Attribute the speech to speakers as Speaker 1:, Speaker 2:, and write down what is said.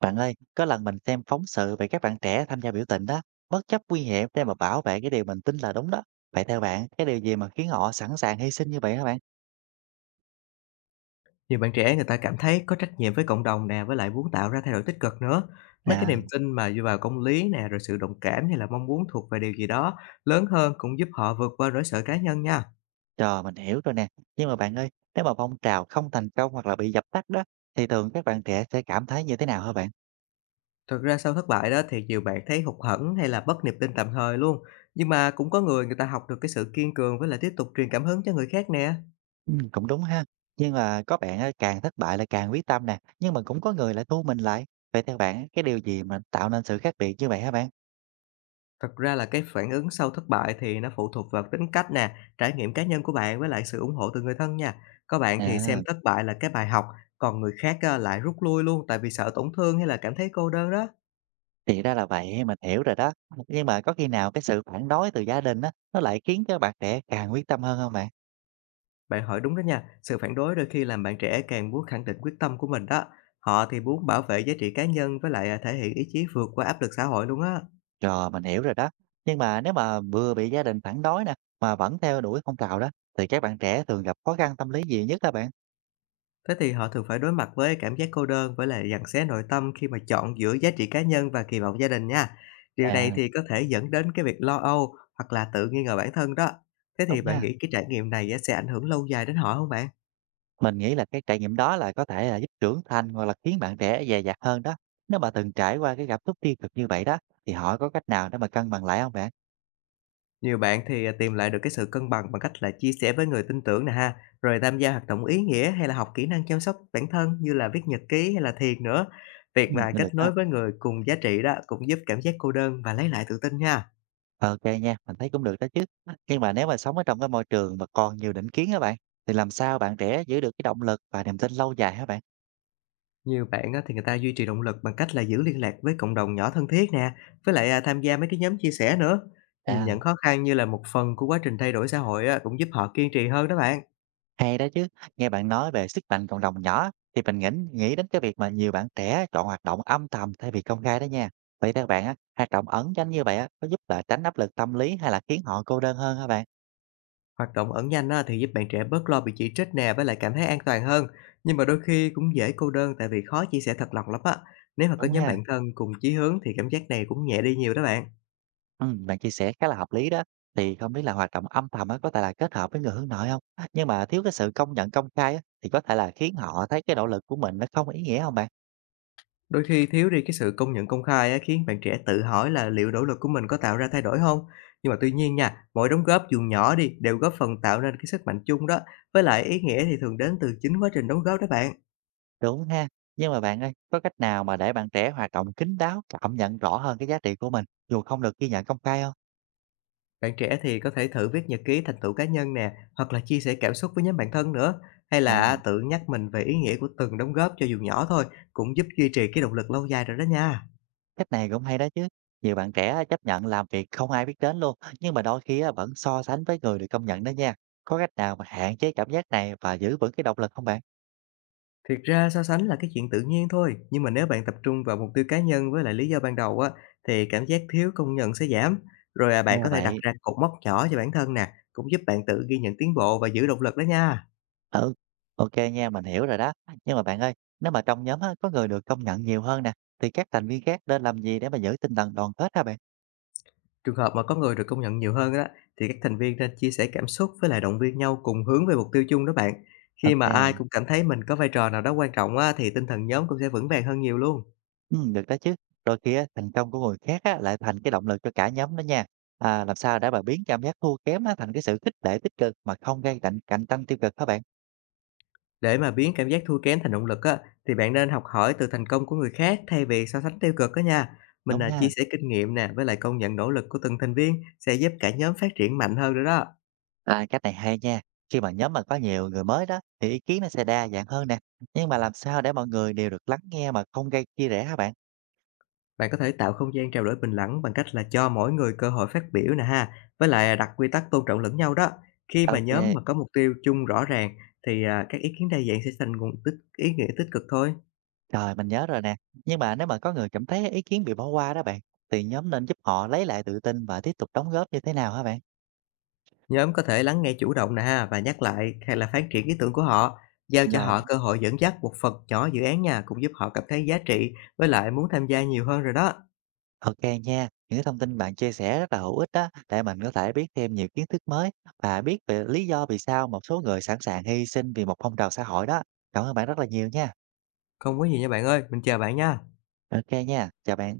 Speaker 1: Bạn ơi, có lần mình xem phóng sự về các bạn trẻ tham gia biểu tình đó, bất chấp nguy hiểm để mà bảo vệ cái điều mình tin là đúng đó. Vậy theo bạn, cái điều gì mà khiến họ sẵn sàng hy sinh như vậy hả bạn?
Speaker 2: Nhiều bạn trẻ người ta cảm thấy có trách nhiệm với cộng đồng nè, với lại muốn tạo ra thay đổi tích cực nữa. Mấy cái
Speaker 1: À,
Speaker 2: niềm tin mà dựa vào công lý nè, rồi sự đồng cảm hay là mong muốn thuộc về điều gì đó lớn hơn cũng giúp họ vượt qua nỗi sợ cá nhân nha.
Speaker 1: rồi mình hiểu rồi nè. Nhưng mà bạn ơi, nếu mà phong trào không thành công hoặc là bị dập tắt đó, thì thường các bạn trẻ sẽ cảm thấy như thế nào hả bạn?
Speaker 2: Thực ra sau thất bại đó thì nhiều bạn thấy hụt hẫng hay là bất niềm tin tạm thời luôn. Nhưng mà cũng có người người ta học được cái sự kiên cường với lại tiếp tục truyền cảm hứng cho người khác nè.
Speaker 1: Ừ, cũng đúng ha. Nhưng mà có bạn á, càng thất bại là càng quyết tâm nè, nhưng mà cũng có người lại thu mình lại. Vậy theo bạn, cái điều gì mà tạo nên sự khác biệt như vậy hả bạn?
Speaker 2: Thật ra là cái phản ứng sau thất bại thì nó phụ thuộc vào tính cách nè, trải nghiệm cá nhân của bạn với lại sự ủng hộ từ người thân nha. Có bạn thì
Speaker 1: À.
Speaker 2: xem thất bại là cái bài học, còn người khác á, lại rút lui luôn tại vì sợ tổn thương hay là cảm thấy cô đơn đó.
Speaker 1: Thì ra là vậy, mình hiểu rồi đó. Nhưng mà có khi nào cái sự phản đối từ gia đình á, nó lại khiến cho bạn trẻ càng quyết tâm hơn không bạn?
Speaker 2: Bạn hỏi đúng đó nha, sự phản đối đôi khi làm bạn trẻ càng muốn khẳng định quyết tâm của mình đó. Họ thì muốn bảo vệ giá trị cá nhân với lại thể hiện ý chí vượt qua áp lực xã hội luôn á.
Speaker 1: Rồi, mình hiểu rồi đó. Nhưng mà nếu mà vừa bị gia đình phản đối nè, mà vẫn theo đuổi phong trào đó, thì các bạn trẻ thường gặp khó khăn tâm lý gì nhất các bạn?
Speaker 2: Thế thì họ thường phải đối mặt với cảm giác cô đơn với lại giằng xé nội tâm khi mà chọn giữa giá trị cá nhân và kỳ vọng gia đình nha. Điều này
Speaker 1: À,
Speaker 2: thì có thể dẫn đến cái việc lo âu hoặc là tự nghi ngờ bản thân đó. Thế thì
Speaker 1: đúng
Speaker 2: bạn
Speaker 1: ha,
Speaker 2: nghĩ cái trải nghiệm này á, sẽ ảnh hưởng lâu dài đến họ không bạn?
Speaker 1: mình nghĩ là cái trải nghiệm đó là có thể là giúp trưởng thành hoặc là khiến bạn trẻ dè dặt hơn đó. Nếu mà từng trải qua cái cảm xúc tiêu cực như vậy đó, thì họ có cách nào để mà cân bằng lại không bạn?
Speaker 2: Nhiều bạn thì tìm lại được cái sự cân bằng bằng cách là chia sẻ với người tin tưởng nè ha, rồi tham gia hoạt động ý nghĩa hay là học kỹ năng chăm sóc bản thân như là viết nhật ký hay là thiền nữa. Việc mà
Speaker 1: Được
Speaker 2: kết
Speaker 1: đó.
Speaker 2: nối với người cùng giá trị đó cũng giúp cảm giác cô đơn và lấy lại tự tin nha.
Speaker 1: Ô kê nha, mình thấy cũng được đó chứ. Nhưng mà nếu mà sống ở trong cái môi trường mà còn nhiều định kiến á bạn, thì làm sao bạn trẻ giữ được cái động lực và niềm tin lâu dài hả bạn?
Speaker 2: Nhiều bạn á, thì người ta duy trì động lực bằng cách là giữ liên lạc với cộng đồng nhỏ thân thiết nè, với lại tham gia mấy cái nhóm chia sẻ nữa. Nhìn
Speaker 1: À,
Speaker 2: nhận khó khăn như là một phần của quá trình thay đổi xã hội á, cũng giúp họ kiên trì hơn đó bạn.
Speaker 1: hay đó chứ. Nghe bạn nói về sức mạnh cộng đồng nhỏ thì mình nghĩ nghĩ đến cái việc mà nhiều bạn trẻ chọn hoạt động âm thầm thay vì công khai đó nha. Vậy theo bạn á, hoạt động ẩn danh như vậy á, có giúp là tránh áp lực tâm lý hay là khiến họ cô đơn hơn hả bạn?
Speaker 2: Hoạt động ẩn danh á, thì giúp bạn trẻ bớt lo bị chỉ trích nè, với lại cảm thấy an toàn hơn. Nhưng mà đôi khi cũng dễ cô đơn tại vì khó chia sẻ thật lòng lắm á. Nếu mà có
Speaker 1: Đúng
Speaker 2: nhóm
Speaker 1: ha?
Speaker 2: bạn thân cùng chí hướng thì cảm giác này cũng nhẹ đi nhiều đó bạn.
Speaker 1: Bạn chia sẻ khá là hợp lý đó. Thì không biết là hoạt động âm thầm á, có thể là kết hợp với người hướng nội không? Nhưng mà thiếu cái sự công nhận công khai á, thì có thể là khiến họ thấy cái nỗ lực của mình nó không ý nghĩa không bạn?
Speaker 2: Đôi khi thiếu đi cái sự công nhận công khai á, khiến bạn trẻ tự hỏi là liệu nỗ lực của mình có tạo ra thay đổi không? Nhưng mà tuy nhiên nha, mỗi đóng góp dù nhỏ đi đều góp phần tạo nên cái sức mạnh chung đó. Với lại ý nghĩa thì thường đến từ chính quá trình đóng góp đó bạn.
Speaker 1: Đúng ha. Nhưng mà bạn ơi, có cách nào mà để bạn trẻ hoạt động kín đáo, cảm nhận rõ hơn cái giá trị của mình, dù không được ghi nhận công khai không?
Speaker 2: Bạn trẻ thì có thể thử viết nhật ký thành tựu cá nhân nè, hoặc là chia sẻ cảm xúc với nhóm bạn thân nữa. Hay
Speaker 1: À,
Speaker 2: là tự nhắc mình về ý nghĩa của từng đóng góp cho dù nhỏ thôi, cũng giúp duy trì cái động lực lâu dài rồi đó nha.
Speaker 1: cách này cũng hay đó chứ. Nhiều bạn trẻ á, chấp nhận làm việc không ai biết đến luôn, nhưng mà đôi khi á, vẫn so sánh với người được công nhận đó nha. Có cách nào mà hạn chế cảm giác này và giữ vững cái động lực không bạn?
Speaker 2: Thiệt ra so sánh là cái chuyện tự nhiên thôi, nhưng mà nếu bạn tập trung vào mục tiêu cá nhân với lại lý do ban đầu á, thì cảm giác thiếu công nhận sẽ giảm. Rồi,
Speaker 1: Ra
Speaker 2: bạn
Speaker 1: là
Speaker 2: có thể đặt
Speaker 1: vậy.
Speaker 2: ra cột mốc nhỏ cho bản thân nè, cũng giúp bạn tự ghi nhận tiến bộ và giữ động lực đó nha.
Speaker 1: Ừ, ô nha, mình hiểu rồi đó. Nhưng mà bạn ơi, nếu mà trong nhóm á, có người được công nhận nhiều hơn nè, thì các thành viên khác nên làm gì để mà giữ tinh thần đoàn kết hả bạn?
Speaker 2: Trường hợp mà có người được công nhận nhiều hơn á, thì các thành viên nên chia sẻ cảm xúc với lại động viên nhau cùng hướng về mục tiêu chung đó bạn.
Speaker 1: Ok
Speaker 2: Khi mà
Speaker 1: kê,
Speaker 2: ai cũng cảm thấy mình có vai trò nào đó quan trọng á, thì tinh thần nhóm cũng sẽ vững vàng hơn nhiều luôn.
Speaker 1: được đó chứ. Đôi khi á, thành công của người khác á, lại thành cái động lực cho cả nhóm đó nha. À, làm sao để mà biến cảm giác thua kém á, thành cái sự khích lệ tích cực mà không gây cạnh cạnh tranh tiêu cực các bạn?
Speaker 2: Để mà biến cảm giác thua kém thành động lực á, thì bạn nên học hỏi từ thành công của người khác thay vì so sánh tiêu cực đó nha. Mình
Speaker 1: Đúng
Speaker 2: là
Speaker 1: nha.
Speaker 2: chia sẻ kinh nghiệm nè, với lại công nhận nỗ lực của từng thành viên sẽ giúp cả nhóm phát triển mạnh hơn nữa đó.
Speaker 1: À, cách này hay nha. Khi mà nhóm mà có nhiều người mới đó, thì ý kiến nó sẽ đa dạng hơn nè. Nhưng mà làm sao để mọi người đều được lắng nghe mà không gây chia rẽ hả bạn?
Speaker 2: Bạn có thể tạo không gian trao đổi bình đẳng bằng cách là cho mỗi người cơ hội phát biểu nè ha, với lại đặt quy tắc tôn trọng lẫn nhau đó. Khi mà nhóm
Speaker 1: Ok.
Speaker 2: mà có mục tiêu chung rõ ràng thì các ý kiến đa dạng sẽ thành nguồn tích ý nghĩa tích cực thôi.
Speaker 1: Rồi, mình nhớ rồi nè. Nhưng mà nếu mà có người cảm thấy ý kiến bị bỏ qua đó bạn, thì nhóm nên giúp họ lấy lại tự tin và tiếp tục đóng góp như thế nào hả bạn?
Speaker 2: Nhóm có thể lắng nghe chủ động nè ha và nhắc lại hay là phát triển ý tưởng của họ, giao cho
Speaker 1: Rồi,
Speaker 2: họ cơ hội dẫn dắt một phần nhỏ dự án nha, cũng giúp họ cảm thấy giá trị với lại muốn tham gia nhiều hơn rồi đó.
Speaker 1: ok nha. Những cái thông tin bạn chia sẻ rất là hữu ích đó, để mình có thể biết thêm nhiều kiến thức mới và biết về lý do vì sao một số người sẵn sàng hy sinh vì một phong trào xã hội đó. Cảm ơn bạn rất là nhiều nha.
Speaker 2: Không có gì nha bạn ơi, mình chào bạn nha.
Speaker 1: Ok nha, chào bạn.